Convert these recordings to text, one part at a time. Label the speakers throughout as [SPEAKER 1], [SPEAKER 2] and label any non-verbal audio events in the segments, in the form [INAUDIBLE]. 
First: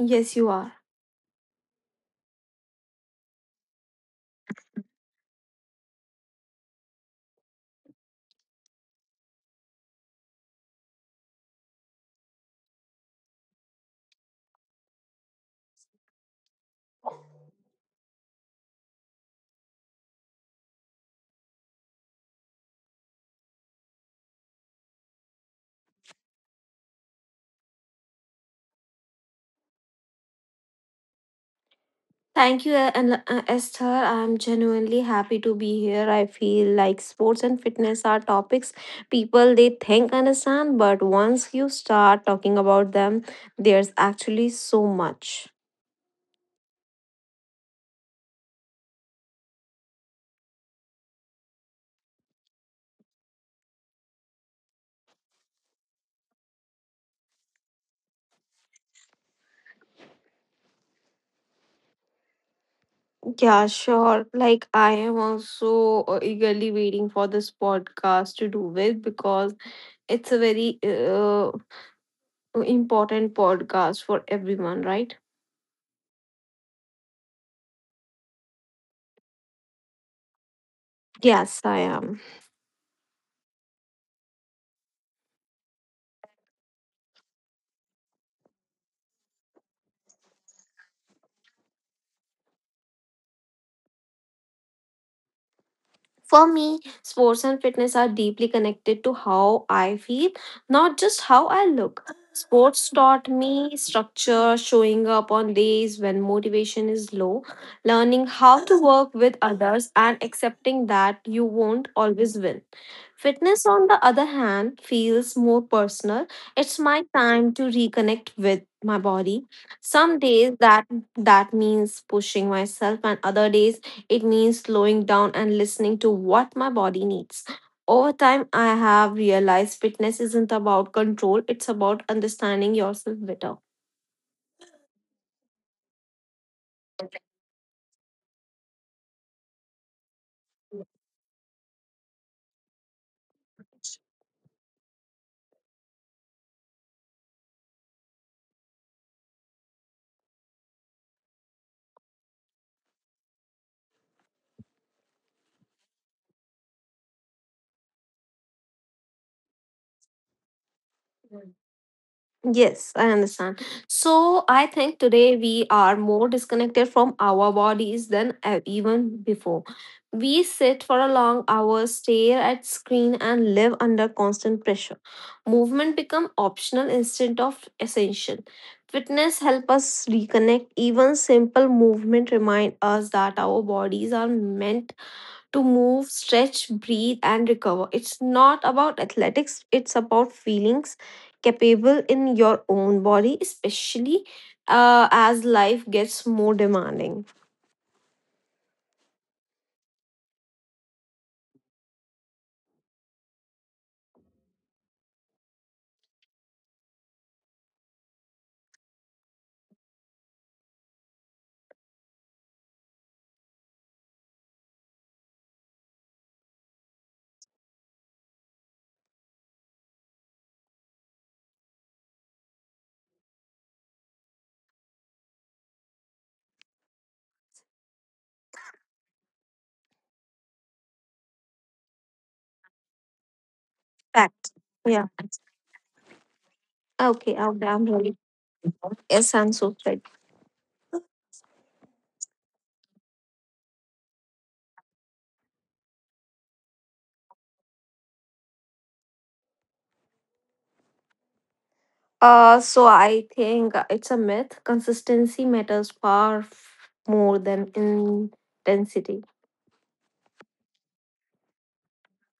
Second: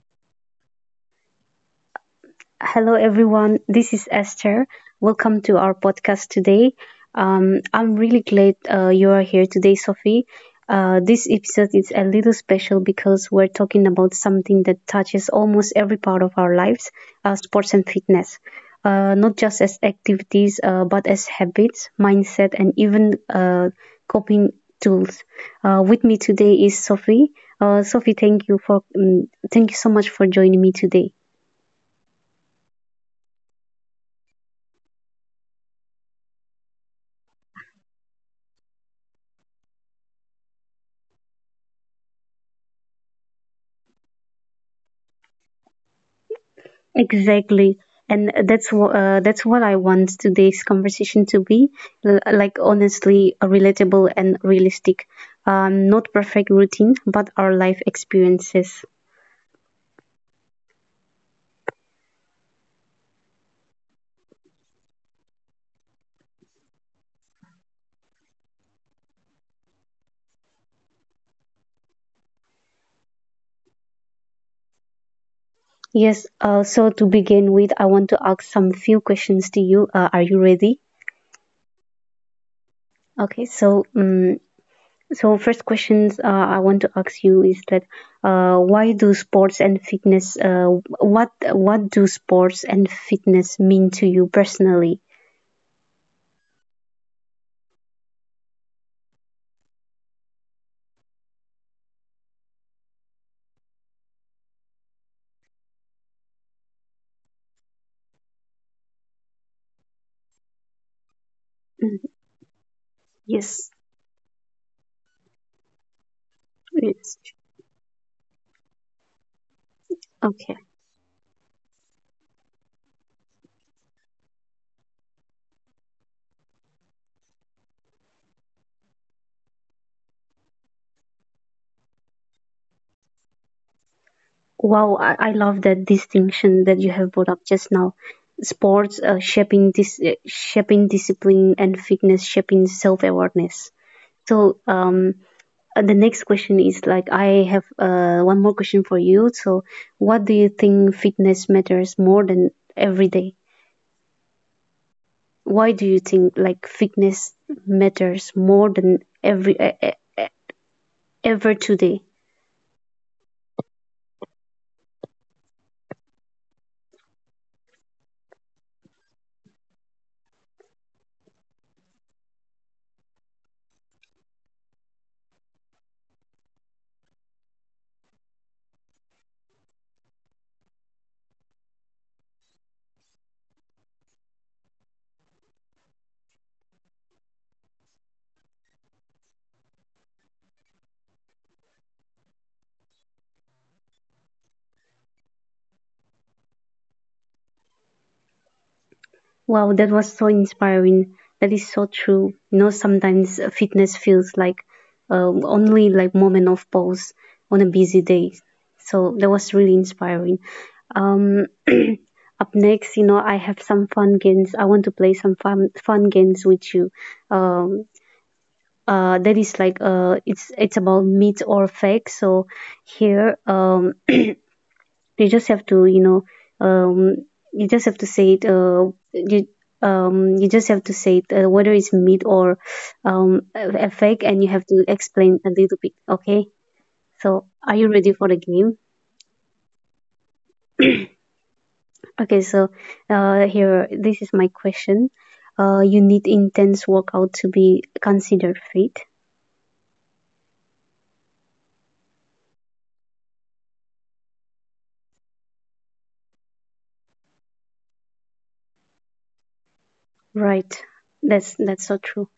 [SPEAKER 1] Yes, you are.
[SPEAKER 2] Hello, everyone. This is Esther. Welcome to our podcast today. I'm really glad you are here today, Sophie. This episode is a little special because we're talking about something that touches almost every part of our lives, sports and fitness. Not just as activities, but as habits, mindset, and even coping tools. With me today is Sophie. Sophie, thank you for thank you so much for joining me today.
[SPEAKER 1] Thank you, and Esther. I'm genuinely happy to be here. I feel like sports and fitness are topics people they think understand, but once you start talking about them, there's actually so much.
[SPEAKER 2] Exactly. And that's what I want today's conversation to be like honestly relatable and realistic. Not perfect routine, but our life experiences.
[SPEAKER 1] Yeah, sure. Like I am also eagerly waiting for this podcast to do with because it's a very uh, important podcast for everyone, right?
[SPEAKER 2] Yes. So to begin with, I want to ask some few questions to you. Are you ready?
[SPEAKER 1] Yes, I am.
[SPEAKER 2] Okay. So first questions I want to ask you is that why do sports and fitness what do sports and fitness mean to you personally?
[SPEAKER 1] For me, sports and fitness are deeply connected to how I feel, not just how I look. Sports taught me structure, showing up on days when motivation is low, learning how to work with others, and accepting that you won't
[SPEAKER 2] Mm.
[SPEAKER 1] always win. Fitness,
[SPEAKER 2] Yes.
[SPEAKER 1] on the other hand, feels more personal. It's my
[SPEAKER 2] Yes.
[SPEAKER 1] time to reconnect with my body. Some days
[SPEAKER 2] Okay.
[SPEAKER 1] that means pushing myself, and other days it means slowing down and listening to what my body needs. Over time, I have realized fitness isn't about control, it's about understanding yourself better.
[SPEAKER 2] Wow, I love that distinction that you have brought up just now. Sports shaping discipline, and fitness shaping self awareness. So um, the next question is like I have one more question for you. So, what do you think fitness matters more than every day? Why do you think like fitness matters more than ever today?
[SPEAKER 1] Yes, I understand. So I think today we are more disconnected from our bodies than even before. We sit for a long hour, stare at screen and live under constant pressure. Movement become optional instead of essential. Fitness help us reconnect. Even simple movement remind us that our bodies are meant to move, stretch, breathe, and recover. It's not about athletics, it's about feelings capable in your own body, especially as life gets more demanding.
[SPEAKER 2] Wow, that was so inspiring. That is so true. You know, sometimes fitness feels like only like moment of pause on a busy day. So that was really inspiring. Up next, you know, I have some fun games. I want to play some fun games with you. That is like it's about myth or fact. So here, you just have to, you know, um, you just have to say it. You you just have to say it, whether it's meat or a fake, and you
[SPEAKER 1] Fact.
[SPEAKER 2] have to
[SPEAKER 1] Yeah.
[SPEAKER 2] explain a little bit. Okay.
[SPEAKER 1] Okay.
[SPEAKER 2] So,
[SPEAKER 1] Okay,
[SPEAKER 2] are
[SPEAKER 1] I'm
[SPEAKER 2] you ready
[SPEAKER 1] ready.
[SPEAKER 2] for the game?
[SPEAKER 1] Yes, I'm so excited.
[SPEAKER 2] Okay. So, here, this is my question. You need intense workout to be considered fit.
[SPEAKER 1] So I think it's a myth. Consistency matters more than intensity.
[SPEAKER 2] Right. That's so true.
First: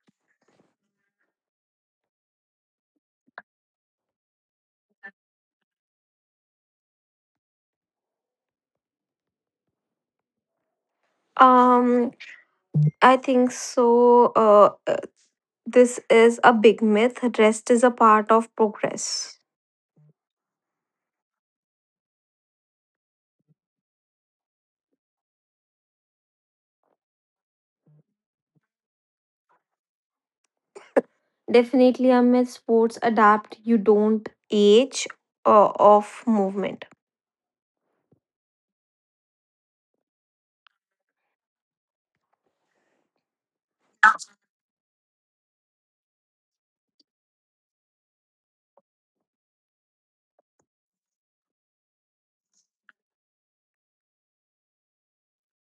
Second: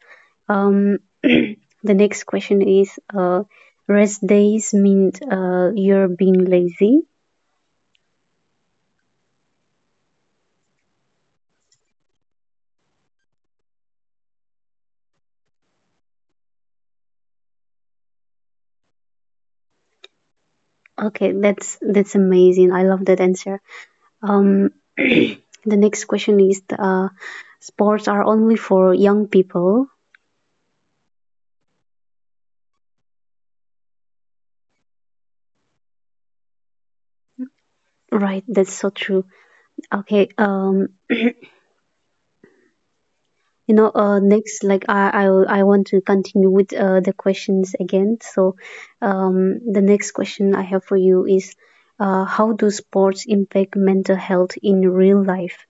[SPEAKER 2] [CLEARS THROAT] The next question is, rest days mean you're being lazy.
[SPEAKER 1] Um, I think so. This is a big myth. Rest is a part of progress.
[SPEAKER 2] Okay, that's amazing. I love that answer. Um, [CLEARS THROAT] the next question is, sports are only for young people,
[SPEAKER 1] Definitely a myth. Sports adapt. You don't age of movement.
[SPEAKER 2] right? That's so true. Okay, you know, next, like I want to continue with the questions again. So, the next question I have for you is, how do sports impact mental health in real life?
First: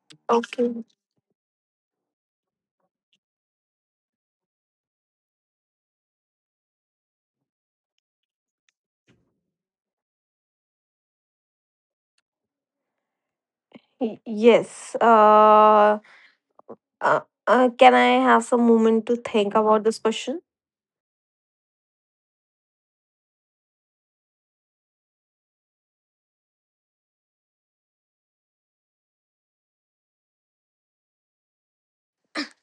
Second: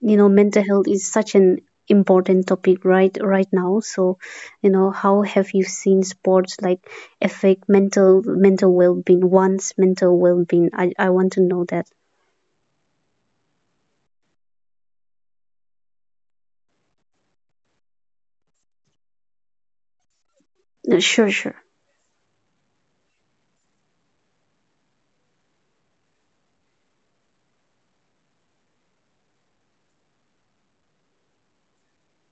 [SPEAKER 2] You know, mental
[SPEAKER 1] Okay.
[SPEAKER 2] health is such an important topic right now. So, you know, how have you seen sports like affect mental well-being, one's mental well-being? I want to know that.
[SPEAKER 1] Yes. Uh, can I have some moment to think about this question?
[SPEAKER 2] Sure.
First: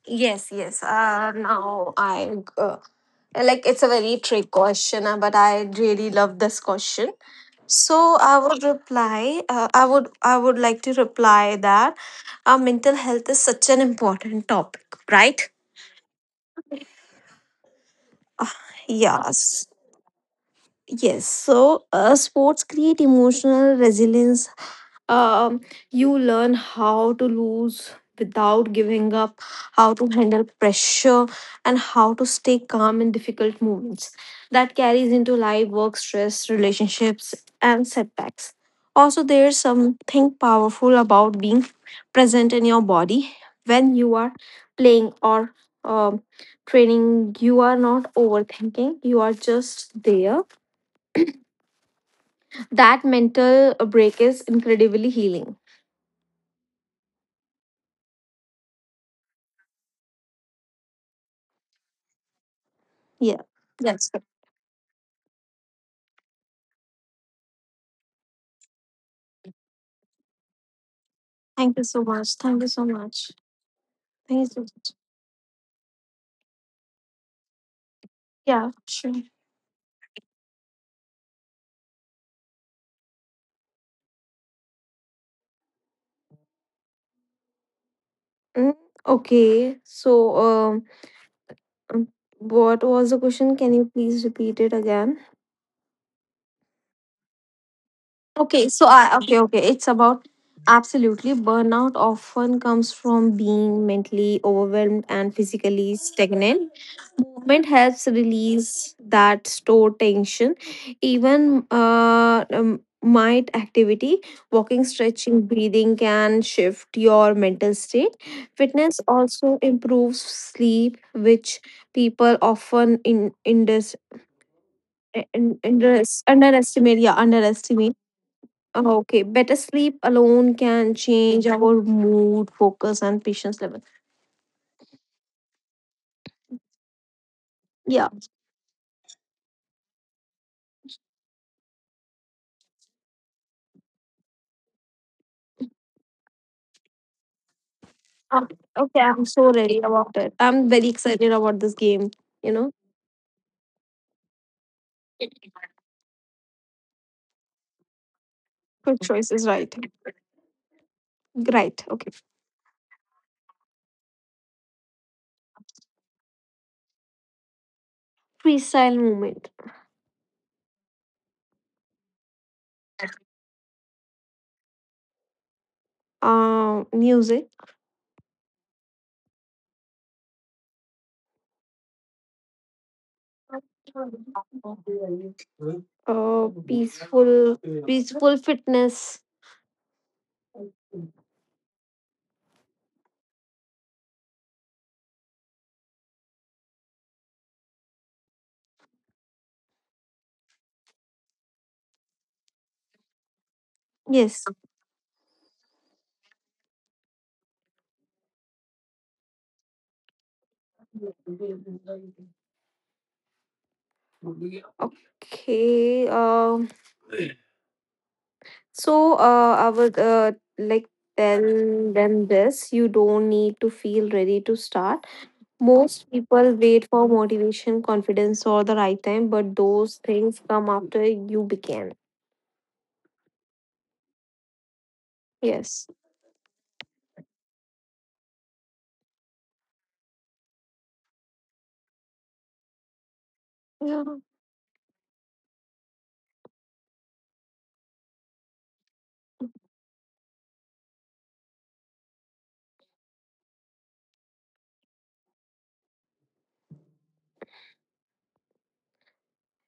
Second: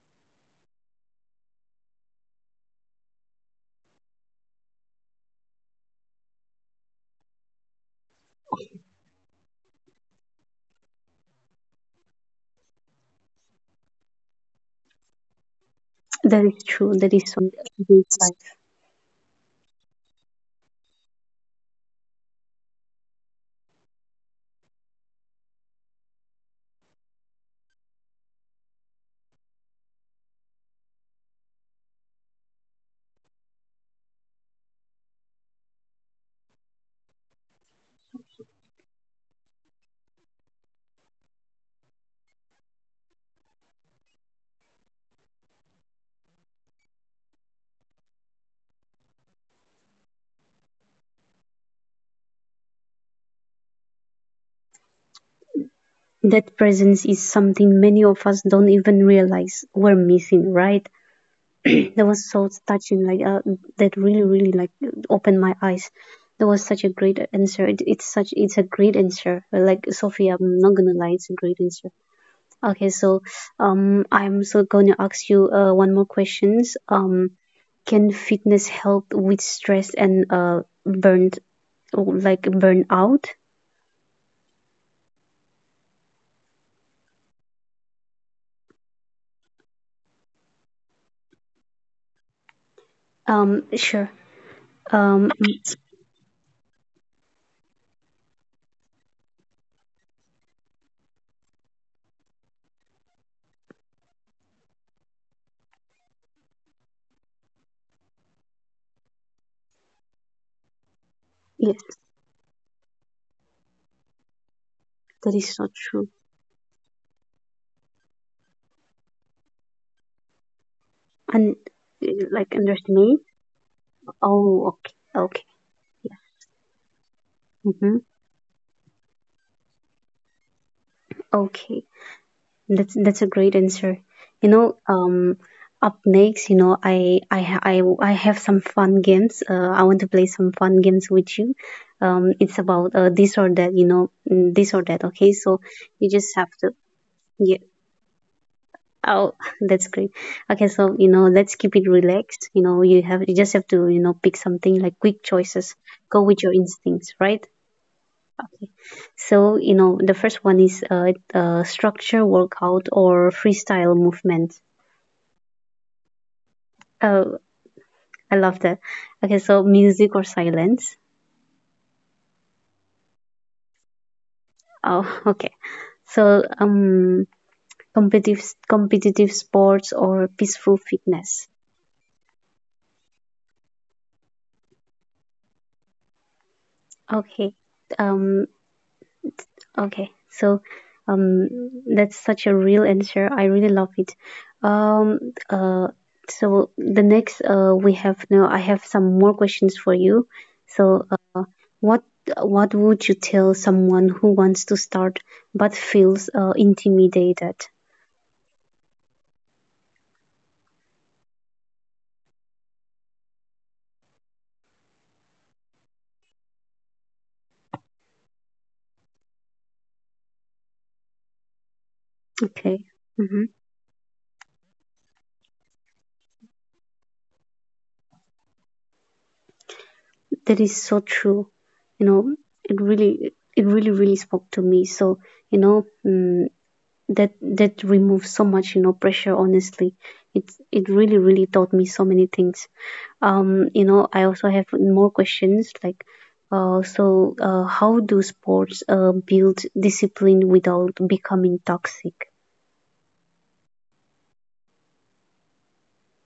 [SPEAKER 1] Yes, yes. Now I Like it's a very trick question, but I really love this question. So I would reply. I would like to reply that our mental health is such an important topic, right?
[SPEAKER 2] That is true, that is so.
[SPEAKER 1] Ah, Yes. Yes. So, sports create emotional resilience. um, you learn how to lose without giving up, how to handle pressure, and how to stay calm in difficult moments. That carries into life, work, stress, relationships, and setbacks. Also, there's something powerful about being present in your body when you are playing or um, training. You are not overthinking, you are just there. That mental break is incredibly healing.
[SPEAKER 2] That presence is something many of us don't even realize we're missing, right?
[SPEAKER 1] Yeah.
[SPEAKER 2] That was so
[SPEAKER 1] Yes.
[SPEAKER 2] touching, that really, really like opened my eyes. That was such a great answer. It's such it's a great answer. Like,
[SPEAKER 1] Thank you
[SPEAKER 2] Sophie,
[SPEAKER 1] so
[SPEAKER 2] I'm not
[SPEAKER 1] much.
[SPEAKER 2] gonna
[SPEAKER 1] Thank you
[SPEAKER 2] lie,
[SPEAKER 1] so
[SPEAKER 2] it's a great
[SPEAKER 1] much.
[SPEAKER 2] answer.
[SPEAKER 1] Thank
[SPEAKER 2] Okay,
[SPEAKER 1] you so
[SPEAKER 2] so
[SPEAKER 1] much.
[SPEAKER 2] I'm so gonna ask you one more questions.
[SPEAKER 1] Yeah, sure.
[SPEAKER 2] Can fitness help with stress and burned like burnout?
[SPEAKER 1] Mm. Okay, so um, um, what was the question? Can you please repeat it again?
[SPEAKER 2] Sure. Um,
[SPEAKER 1] Okay, so I okay Okay. It's about absolutely burnout often comes from being mentally overwhelmed and physically stagnant. Movement helps release that stored tension, even might activity
[SPEAKER 2] yes,
[SPEAKER 1] walking stretching breathing can shift your mental state.
[SPEAKER 2] that is so
[SPEAKER 1] Fitness
[SPEAKER 2] true.
[SPEAKER 1] also improves sleep, which people often
[SPEAKER 2] And
[SPEAKER 1] in
[SPEAKER 2] like
[SPEAKER 1] this
[SPEAKER 2] underestimate.
[SPEAKER 1] underestimate, yeah, underestimate.
[SPEAKER 2] Oh, okay, okay,
[SPEAKER 1] Okay, better sleep alone can
[SPEAKER 2] mm-hmm,
[SPEAKER 1] change our mood focus and patience level.
[SPEAKER 2] okay. That's a great answer. You
[SPEAKER 1] Yeah.
[SPEAKER 2] know, up next, you know, I ha- I have some fun games. I want to play some fun games with you. It's about this or that, you know, mm, this or that.
[SPEAKER 1] Um,
[SPEAKER 2] Okay,
[SPEAKER 1] okay,
[SPEAKER 2] so
[SPEAKER 1] I'm so
[SPEAKER 2] you just
[SPEAKER 1] ready
[SPEAKER 2] have to
[SPEAKER 1] about it. I'm very
[SPEAKER 2] yeah.
[SPEAKER 1] excited about this game. You know,
[SPEAKER 2] Oh, [LAUGHS] that's great. Okay, so, you know, let's keep it relaxed. You know, you just have to, you know, pick something like quick
[SPEAKER 1] good
[SPEAKER 2] choices.
[SPEAKER 1] choice is
[SPEAKER 2] Go
[SPEAKER 1] right.
[SPEAKER 2] with your instincts, right?
[SPEAKER 1] Right. Okay.
[SPEAKER 2] Okay. So, you know, the first one is structure workout or freestyle movement.
[SPEAKER 1] Freestyle movement.
[SPEAKER 2] Oh, I love that. Okay, so music or silence?
[SPEAKER 1] Music.
[SPEAKER 2] Oh, [LAUGHS] okay. So, competitive sports or peaceful fitness.
[SPEAKER 1] Peaceful, peaceful fitness.
[SPEAKER 2] Okay. Um, okay. So, um, that's such a real answer. I really love it. Um, uh, so the next we have, now I have some more questions for you.
[SPEAKER 1] Yes.
[SPEAKER 2] So, what what would you tell someone who wants to start but feels intimidated?
[SPEAKER 1] Okay. So, I would like tell them this. You don't need to feel ready to start. Most
[SPEAKER 2] Okay.
[SPEAKER 1] people
[SPEAKER 2] Hmm.
[SPEAKER 1] wait for motivation, confidence, or the right time, but those things come after you begin.
[SPEAKER 2] That is so true. You know,
[SPEAKER 1] Yes.
[SPEAKER 2] it really, really spoke to me. So, you know, mm, that that removes so much, you know, pressure. Honestly, it
[SPEAKER 1] Yeah.
[SPEAKER 2] it really, really taught me so many things. You know, I also have more questions like, uh, so how do sports build discipline without becoming toxic?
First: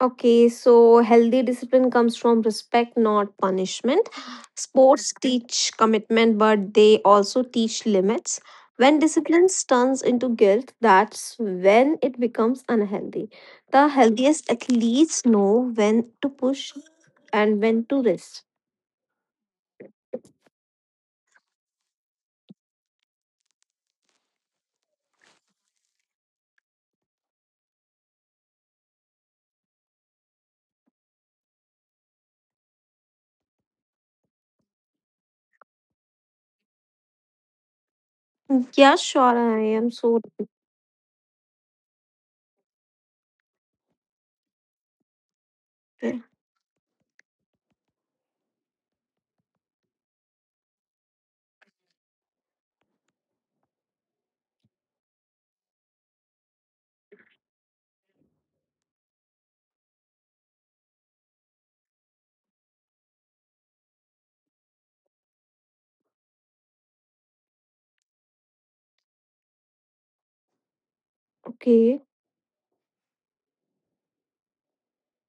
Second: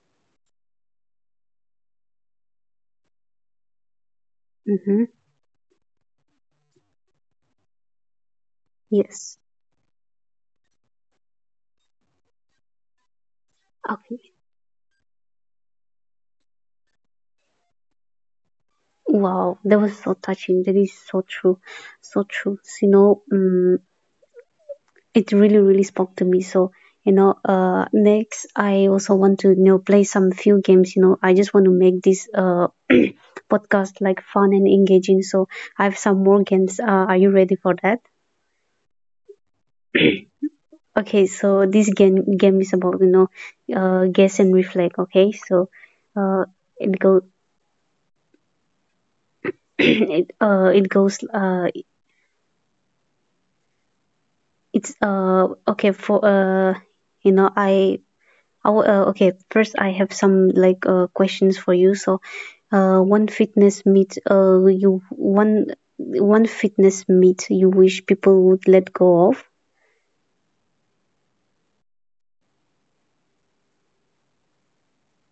[SPEAKER 1] Okay, so healthy discipline comes from respect, not punishment.
[SPEAKER 2] Mm-hmm.
[SPEAKER 1] Sports teach commitment, but they also teach limits. When
[SPEAKER 2] Yes.
[SPEAKER 1] discipline turns into guilt, that's when it becomes unhealthy. The
[SPEAKER 2] Okay.
[SPEAKER 1] healthiest athletes know when to push and when to rest.
[SPEAKER 2] Wow, that was so touching. That is so true, so true. So, you know, mm, it really really spoke to me. So, you know, next, I also want to, you know, play some few games. You know, I just want to make this podcast like fun and engaging. So I have some more games. Are you ready for that?
[SPEAKER 1] Yeah, sure, I am so.
[SPEAKER 2] Okay, so this game is about, you know, guess and reflect. Okay, so uh it go [CLEARS THROAT] it it goes it's okay for you know I Oh, okay. First, I have some questions for you. So, one fitness meet you one one fitness meet you wish people would let go of.
[SPEAKER 1] Okay.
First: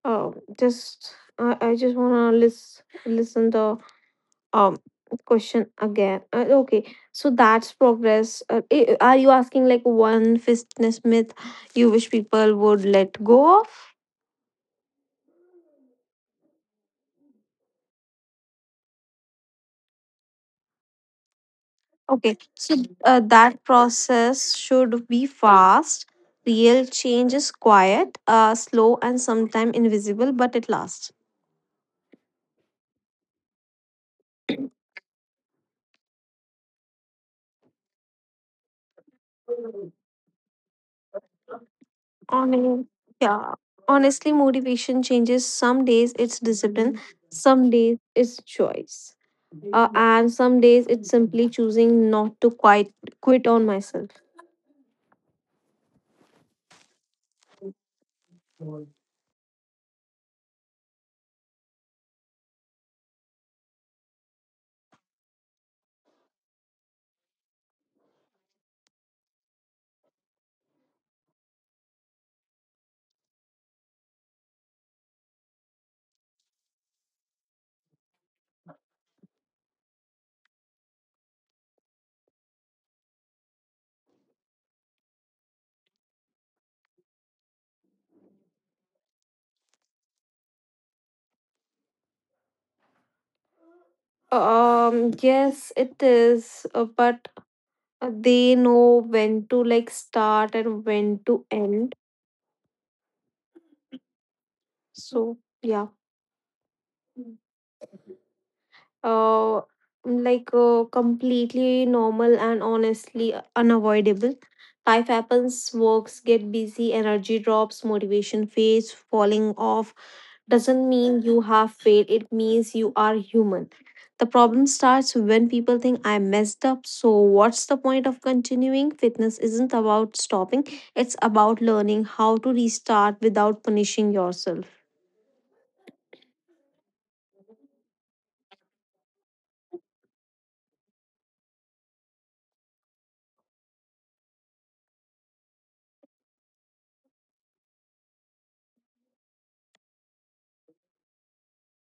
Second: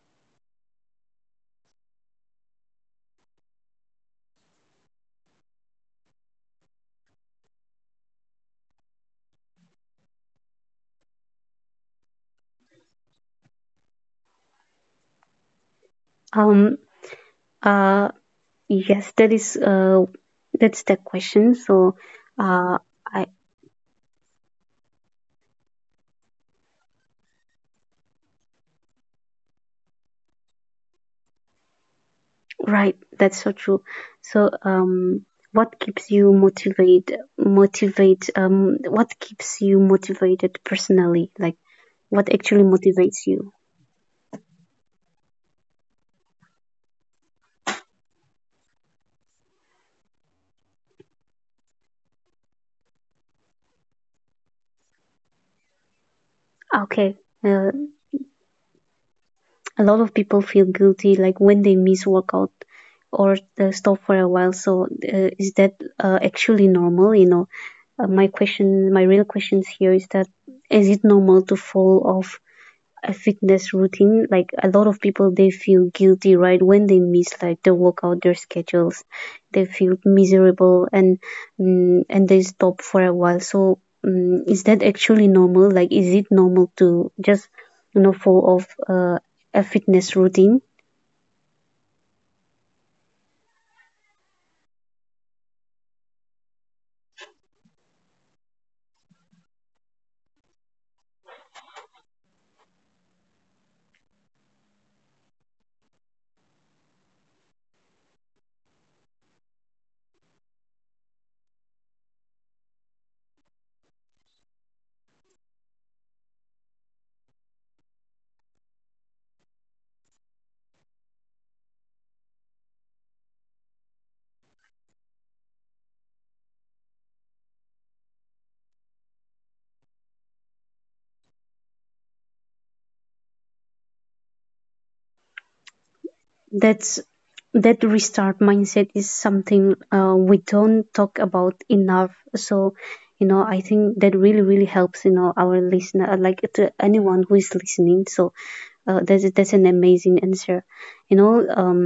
[SPEAKER 1] Oh, I just wanna listen the um question again. Okay, so that's progress. Are you asking like one fitness myth you wish people would let go of?
[SPEAKER 2] Um. Uh. Yes, that is that's the question. So,
[SPEAKER 1] Okay, so
[SPEAKER 2] uh, I
[SPEAKER 1] that process should be fast. Real change is quiet, slow, and sometimes invisible, but it lasts.
[SPEAKER 2] right. That's so true. So, what keeps you motivated personally? Like, what actually
[SPEAKER 1] Honest,
[SPEAKER 2] motivates you?
[SPEAKER 1] yeah. Honestly, motivation changes. Some days it's discipline, some days it's choice, and some days it's simply choosing not to quit on myself.
[SPEAKER 2] Okay. Uh. A lot of people feel guilty like when they miss workout or stop for a while. So is that actually normal you know my question my real questions here is that, is it normal to fall off a fitness routine? Like a lot of people, they feel guilty, right, when they miss like their workout, their schedules, they feel miserable and mm and they stop for a while. So mm is that actually normal? Like, is it normal to just, you know, fall off a fitness routine?
[SPEAKER 1] Yes, it is. But they know when to like start and when to end. So yeah. uh Completely normal and honestly unavoidable. Life happens, works get busy, energy drops, motivation fades. Falling off doesn't mean you have failed, it means you are human. The problem starts when people think I messed up, so what's the point of continuing? Fitness isn't about stopping, it's about learning how to restart without punishing yourself.
[SPEAKER 2] That's that restart mindset is something we don't talk about enough. So, you know, I think that really really helps, you know, our listener, like, to anyone who is listening. So, uh, that's an amazing answer. You know, um,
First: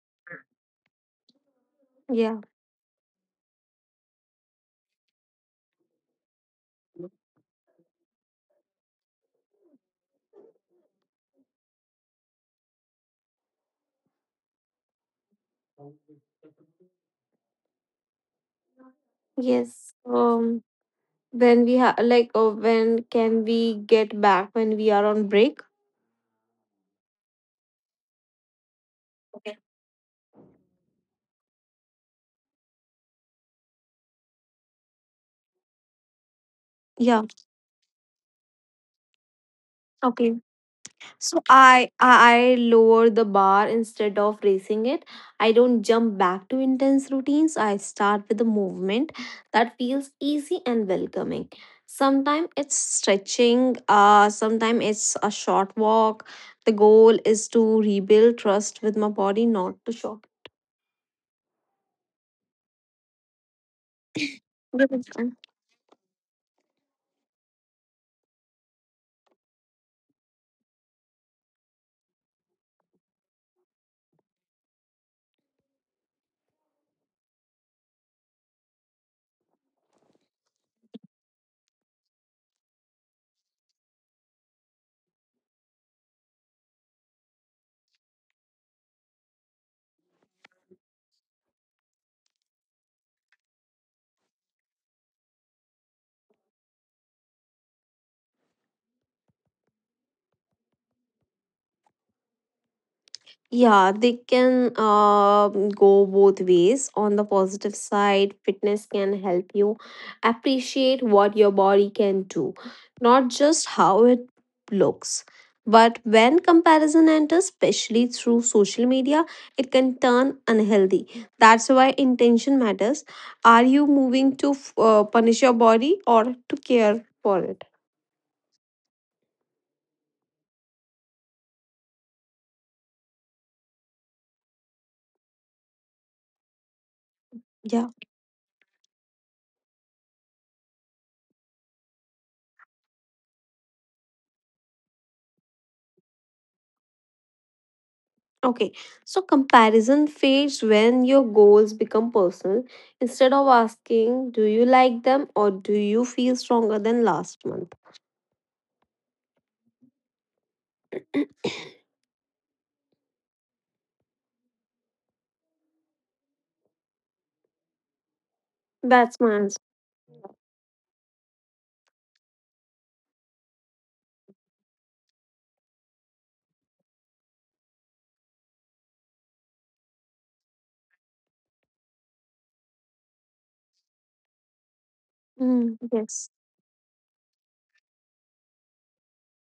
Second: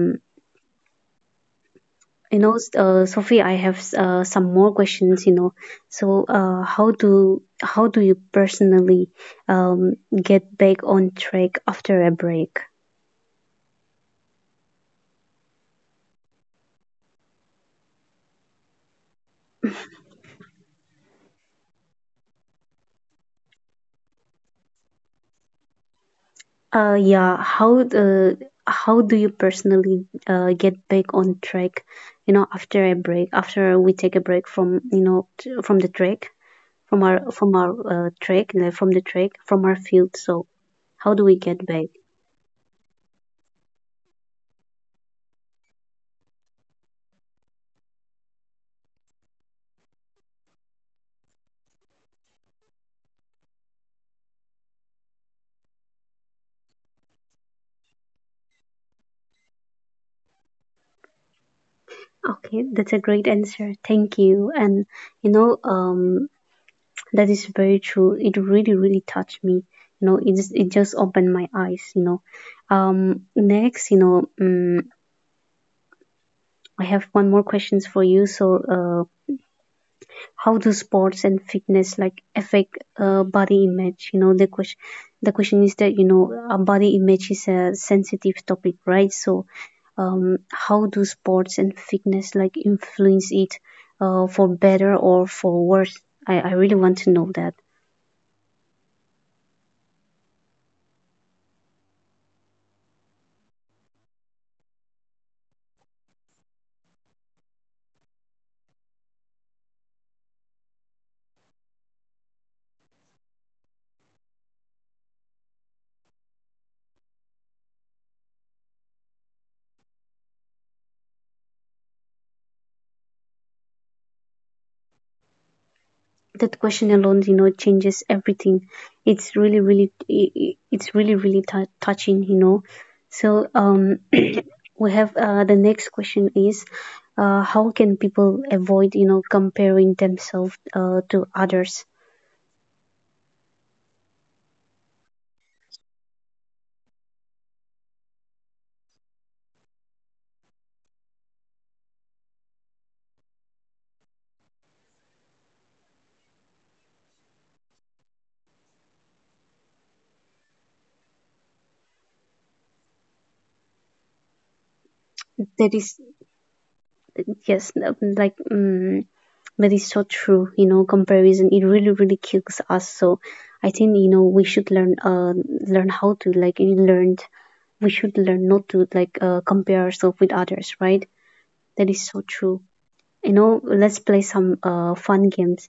[SPEAKER 2] you
[SPEAKER 1] Yeah.
[SPEAKER 2] know, Sophie, I have some more questions. You know, so how do you personally get back on track after a break?
[SPEAKER 1] Yes. When we have like oh, when can we get back when we are on break?
[SPEAKER 2] Yeah, how do you
[SPEAKER 1] Okay.
[SPEAKER 2] personally get back on track? You know, after a break, after we take a break from you know from the track, from
[SPEAKER 1] Yeah.
[SPEAKER 2] our track, like, from the track, from our field.
[SPEAKER 1] Okay.
[SPEAKER 2] So how do
[SPEAKER 1] So
[SPEAKER 2] we get
[SPEAKER 1] I
[SPEAKER 2] back?
[SPEAKER 1] I I lower the bar instead of raising it. I don't jump back to intense routines. I start with a movement that feels easy and welcoming. Sometimes it's stretching, sometimes it's a short walk. The goal is to rebuild trust with my body, not to
[SPEAKER 2] Okay, that's a great answer. Thank you. And you
[SPEAKER 1] shock.
[SPEAKER 2] know, that is very true. It really, really touched me. You know, it just opened my eyes. You know, next, you know, I have one more questions for you. So, how do sports and fitness like affect body image? You know, the question is that, you know, body image is a sensitive topic, right? So, how do sports and fitness like influence it for better or for worse? I really want to know that.
[SPEAKER 1] Yeah, they can go both ways. On the positive side, fitness can help you appreciate what your body can do, not just how it looks. But when comparison enters, especially through social media, it can turn unhealthy. That's why intention matters. Are you moving to punish your body or to care for it?
[SPEAKER 2] That question alone, you know, changes everything. It's really, really, it's really, really touching, you know. So we have the
[SPEAKER 1] Yeah.
[SPEAKER 2] next question is, how can people avoid, you know, comparing themselves to others?
[SPEAKER 1] Okay, so comparison fades when your goals become personal. Instead of asking, do you like them or do you feel stronger than last month? [CLEARS THROAT] That's my
[SPEAKER 2] That
[SPEAKER 1] answer.
[SPEAKER 2] is, yes, like. Mm. That is so true. You know, comparison, it really really kills us. So I think, you know, we should learn learn how to like you learned we should learn not to like compare ourselves with others, right? That is
[SPEAKER 1] Mm,
[SPEAKER 2] so true.
[SPEAKER 1] yes.
[SPEAKER 2] You know, let's play some fun games.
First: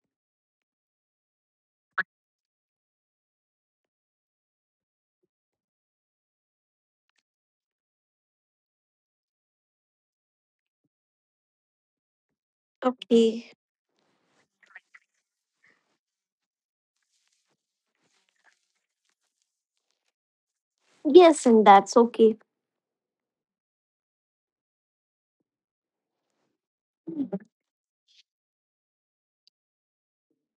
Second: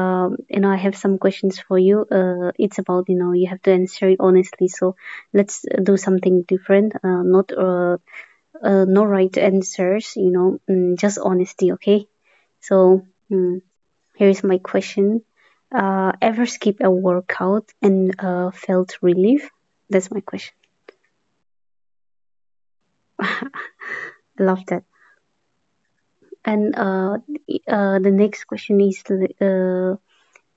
[SPEAKER 2] You know, I have some questions for you. It's about, you know, you have to answer it honestly. So let's do something different. Not No right answers. You know, mm, just honesty. Okay. So.
[SPEAKER 1] Okay.
[SPEAKER 2] Mm. Here's my question. Ever skip a workout and felt relief? That's my question.
[SPEAKER 1] Yes, and that's okay.
[SPEAKER 2] I love that. And the next question is uh,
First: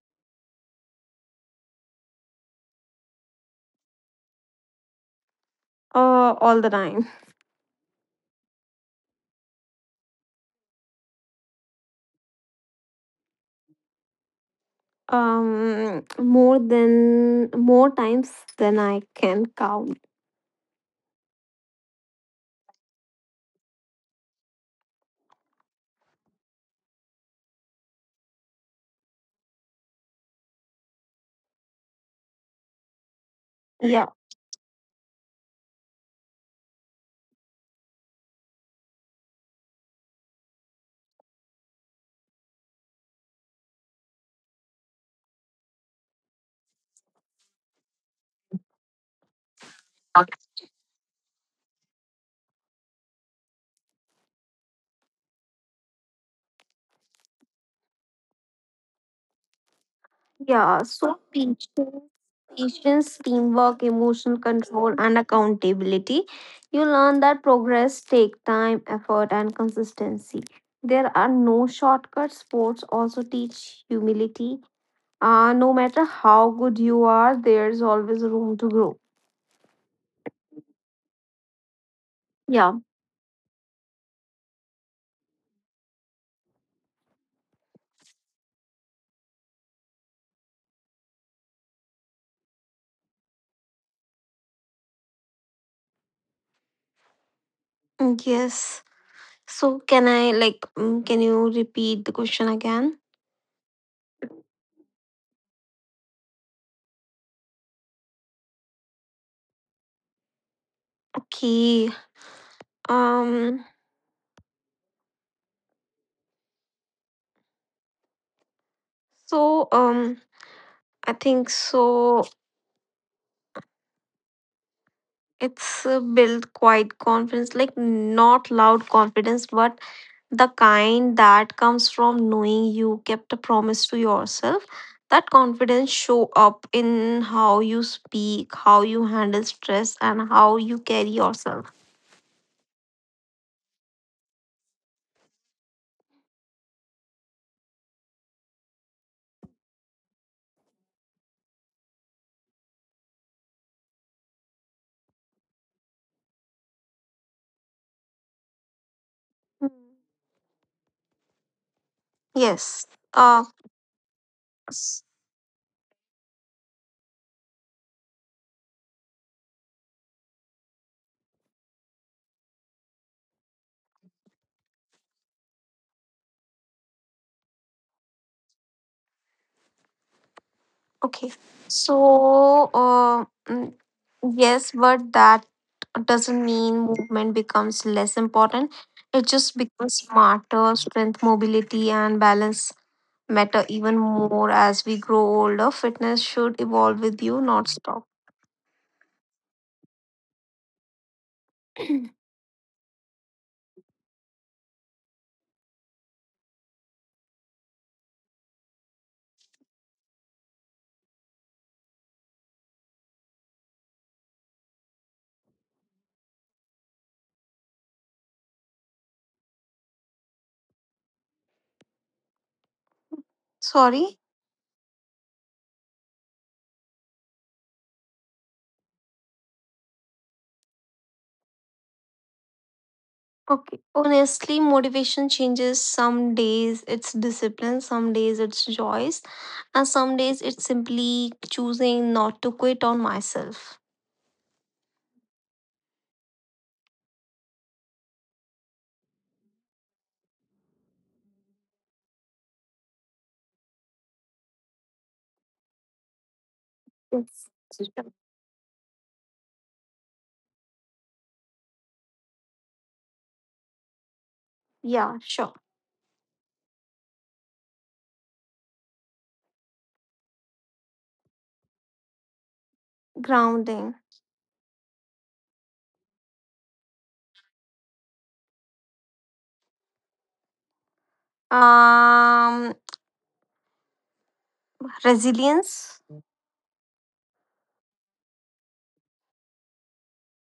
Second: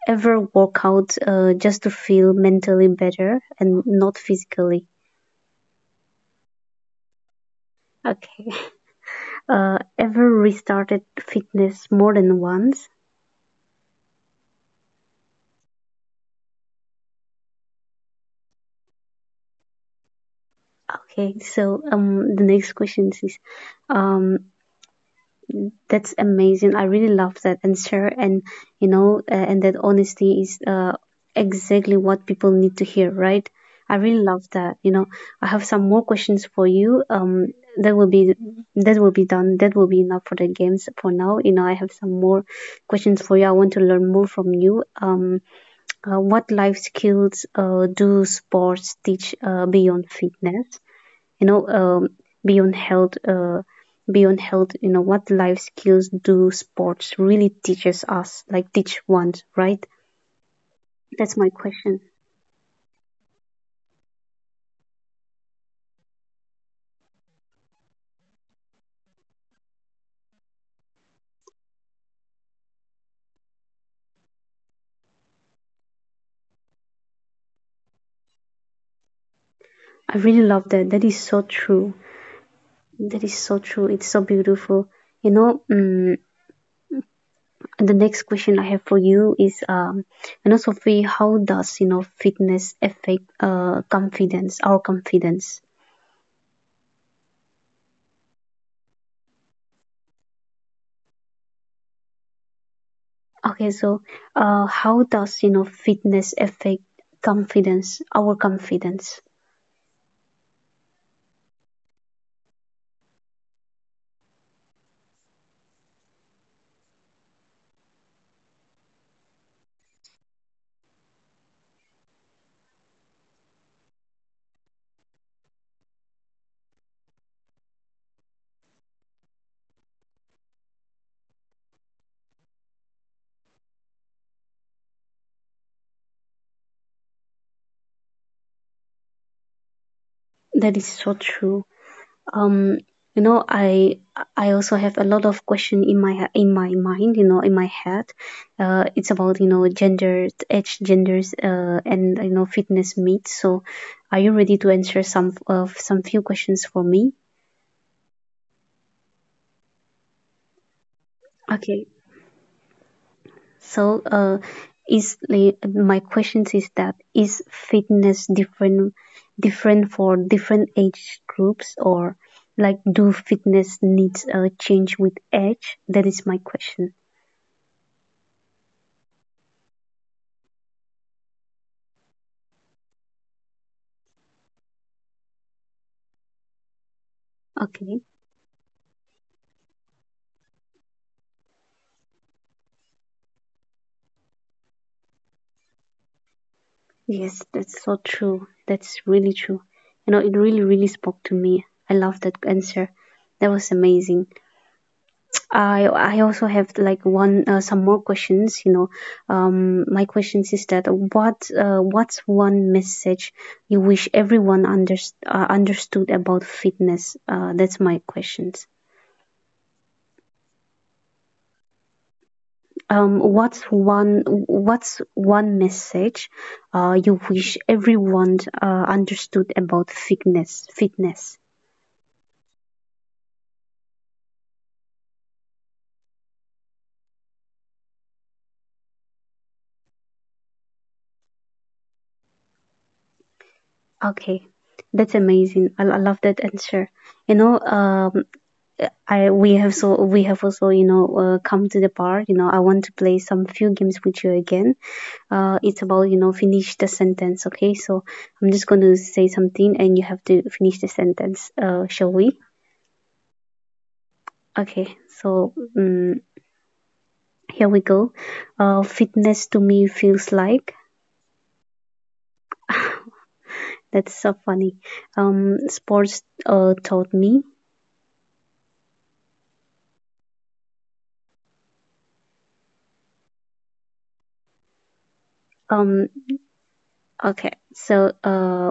[SPEAKER 2] ever workout just to feel mentally better and not physically?
[SPEAKER 1] All the time.
[SPEAKER 2] Okay. [LAUGHS] Ever restarted fitness more than once?
[SPEAKER 1] More than more times than I can count.
[SPEAKER 2] Okay. So the next question is um, that's amazing. I really love that answer, and you know, and that honesty is exactly what people need to hear, right? I
[SPEAKER 1] Yeah.
[SPEAKER 2] really love that. You know, I have some more questions for you. That will be done. That will be enough for the games for now. You know, I have some more questions for you. I want to learn more from you. What life skills do sports teach beyond fitness? you know um, Beyond health, beyond health, what life skills do sports really teaches us, like teach ones, right?
[SPEAKER 1] Yeah, so
[SPEAKER 2] That's my
[SPEAKER 1] patience,
[SPEAKER 2] question.
[SPEAKER 1] patience, teamwork, emotion control, and accountability. You learn that progress take time, effort, and consistency. There are no shortcuts. Sports also teach humility. No matter how good you are, there's always room to grow.
[SPEAKER 2] I really love that. That is so true.
[SPEAKER 1] Yeah.
[SPEAKER 2] That is so true. It's so beautiful. you know um, the next question I have for you is Sophie, how does fitness affect confidence, our confidence?
[SPEAKER 1] Mm, yes. So can I can you repeat the question again?
[SPEAKER 2] Okay, so how does fitness affect confidence, our confidence?
[SPEAKER 1] Okay. Um so um I think so. It's Build quiet confidence, like not loud confidence, but the kind that comes from knowing you kept a promise to yourself. That confidence show up in how you speak, how you handle stress, and how you carry yourself.
[SPEAKER 2] That is so true. Um, you know, I also have a lot of question in my mind, you know, in my head. It's about, you know, genders, age, genders, and you know, fitness meet. So are you ready to answer some few questions for me?
[SPEAKER 1] Mm. Yes. Uh.
[SPEAKER 2] Okay, so, is my question is that, is fitness different, for different age groups? Or like, do fitness needs change with age? That is my question.
[SPEAKER 1] Okay. So, yes, but that doesn't mean movement becomes less important. It just
[SPEAKER 2] Okay.
[SPEAKER 1] becomes smarter. Strength, mobility, and balance matter even more as we grow older. Fitness should evolve with you, not stop.
[SPEAKER 2] Yes, that's so true. That's really true. You
[SPEAKER 1] [CLEARS THROAT]
[SPEAKER 2] know, it really, really spoke to me. I love that answer. That was amazing. I also have like one, some more questions. You know, my questions is that, what what's one message you wish everyone understood about fitness? That's my questions.
[SPEAKER 1] Sorry.
[SPEAKER 2] What's one message, you wish everyone understood about fitness? Fitness.
[SPEAKER 1] Okay. Honestly, motivation changes. Some days it's discipline, some days it's joys, and some days it's simply choosing not to quit on myself.
[SPEAKER 2] Okay, that's amazing. I love that answer. You know, I, we have so, we have also, you know, come to the part, you know, I want to play some few games with you again.
[SPEAKER 1] Yes.
[SPEAKER 2] It's about, you know, finish the sentence. Okay, so I'm just going to say something and you have to finish the sentence. Shall we?
[SPEAKER 1] Yeah, sure.
[SPEAKER 2] Okay, so here we go. Fitness to me feels like...
[SPEAKER 1] Grounding.
[SPEAKER 2] That's so funny. Sports taught me.
[SPEAKER 1] Um, resilience
[SPEAKER 2] Um, okay, so uh,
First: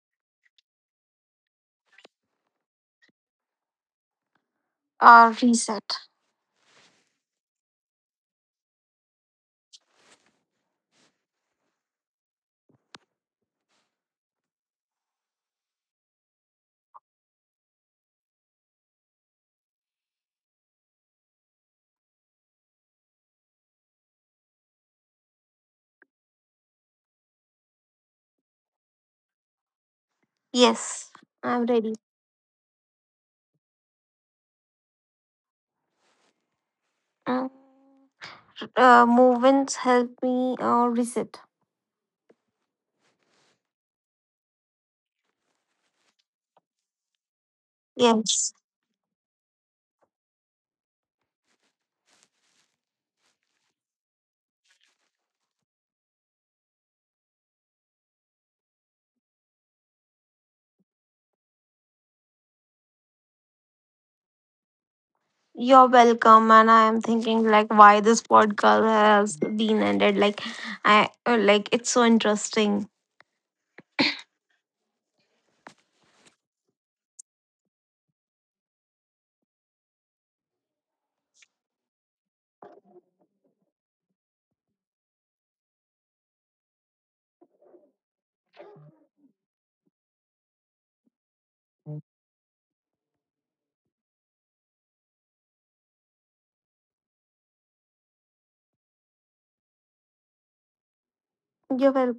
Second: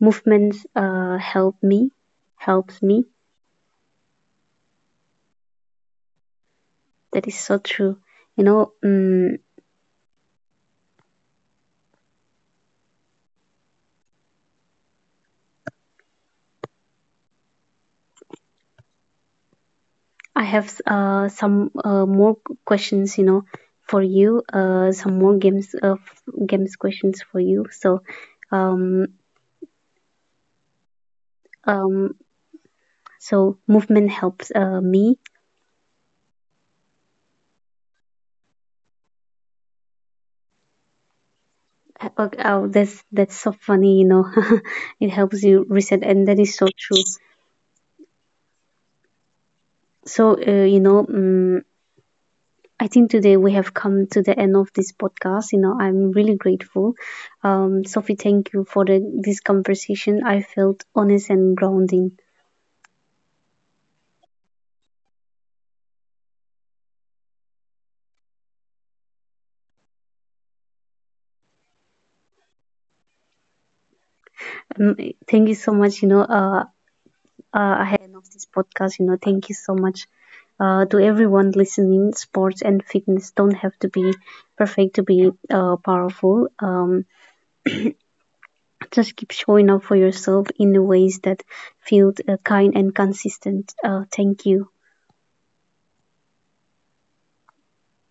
[SPEAKER 2] Movement helps me...
[SPEAKER 1] or reset.
[SPEAKER 2] That is so true. You know, I have, some more questions, you know, for you, some more games, games questions for you. So, um,
[SPEAKER 1] Yes, I'm ready.
[SPEAKER 2] um, so movement helps me.
[SPEAKER 1] Mm. Movements help me reset.
[SPEAKER 2] Oh, oh, that's so funny. You know, [LAUGHS] it helps you reset, and that is so true.
[SPEAKER 1] Yes,
[SPEAKER 2] So, I think today we have come to the end of this podcast. You know, I'm really grateful. Sophie, thank you for this conversation. I felt honest and grounding.
[SPEAKER 1] you're welcome. And I am thinking like why this podcast has been ended. Like I like it's so interesting.
[SPEAKER 2] Um, Thank you so much. You know, ahead of this podcast, you know, thank you so much. To everyone listening, sports and fitness don't have to be perfect to be powerful. Just keep showing up for yourself in the ways that feel kind and consistent. Thank you.
[SPEAKER 1] You're welcome.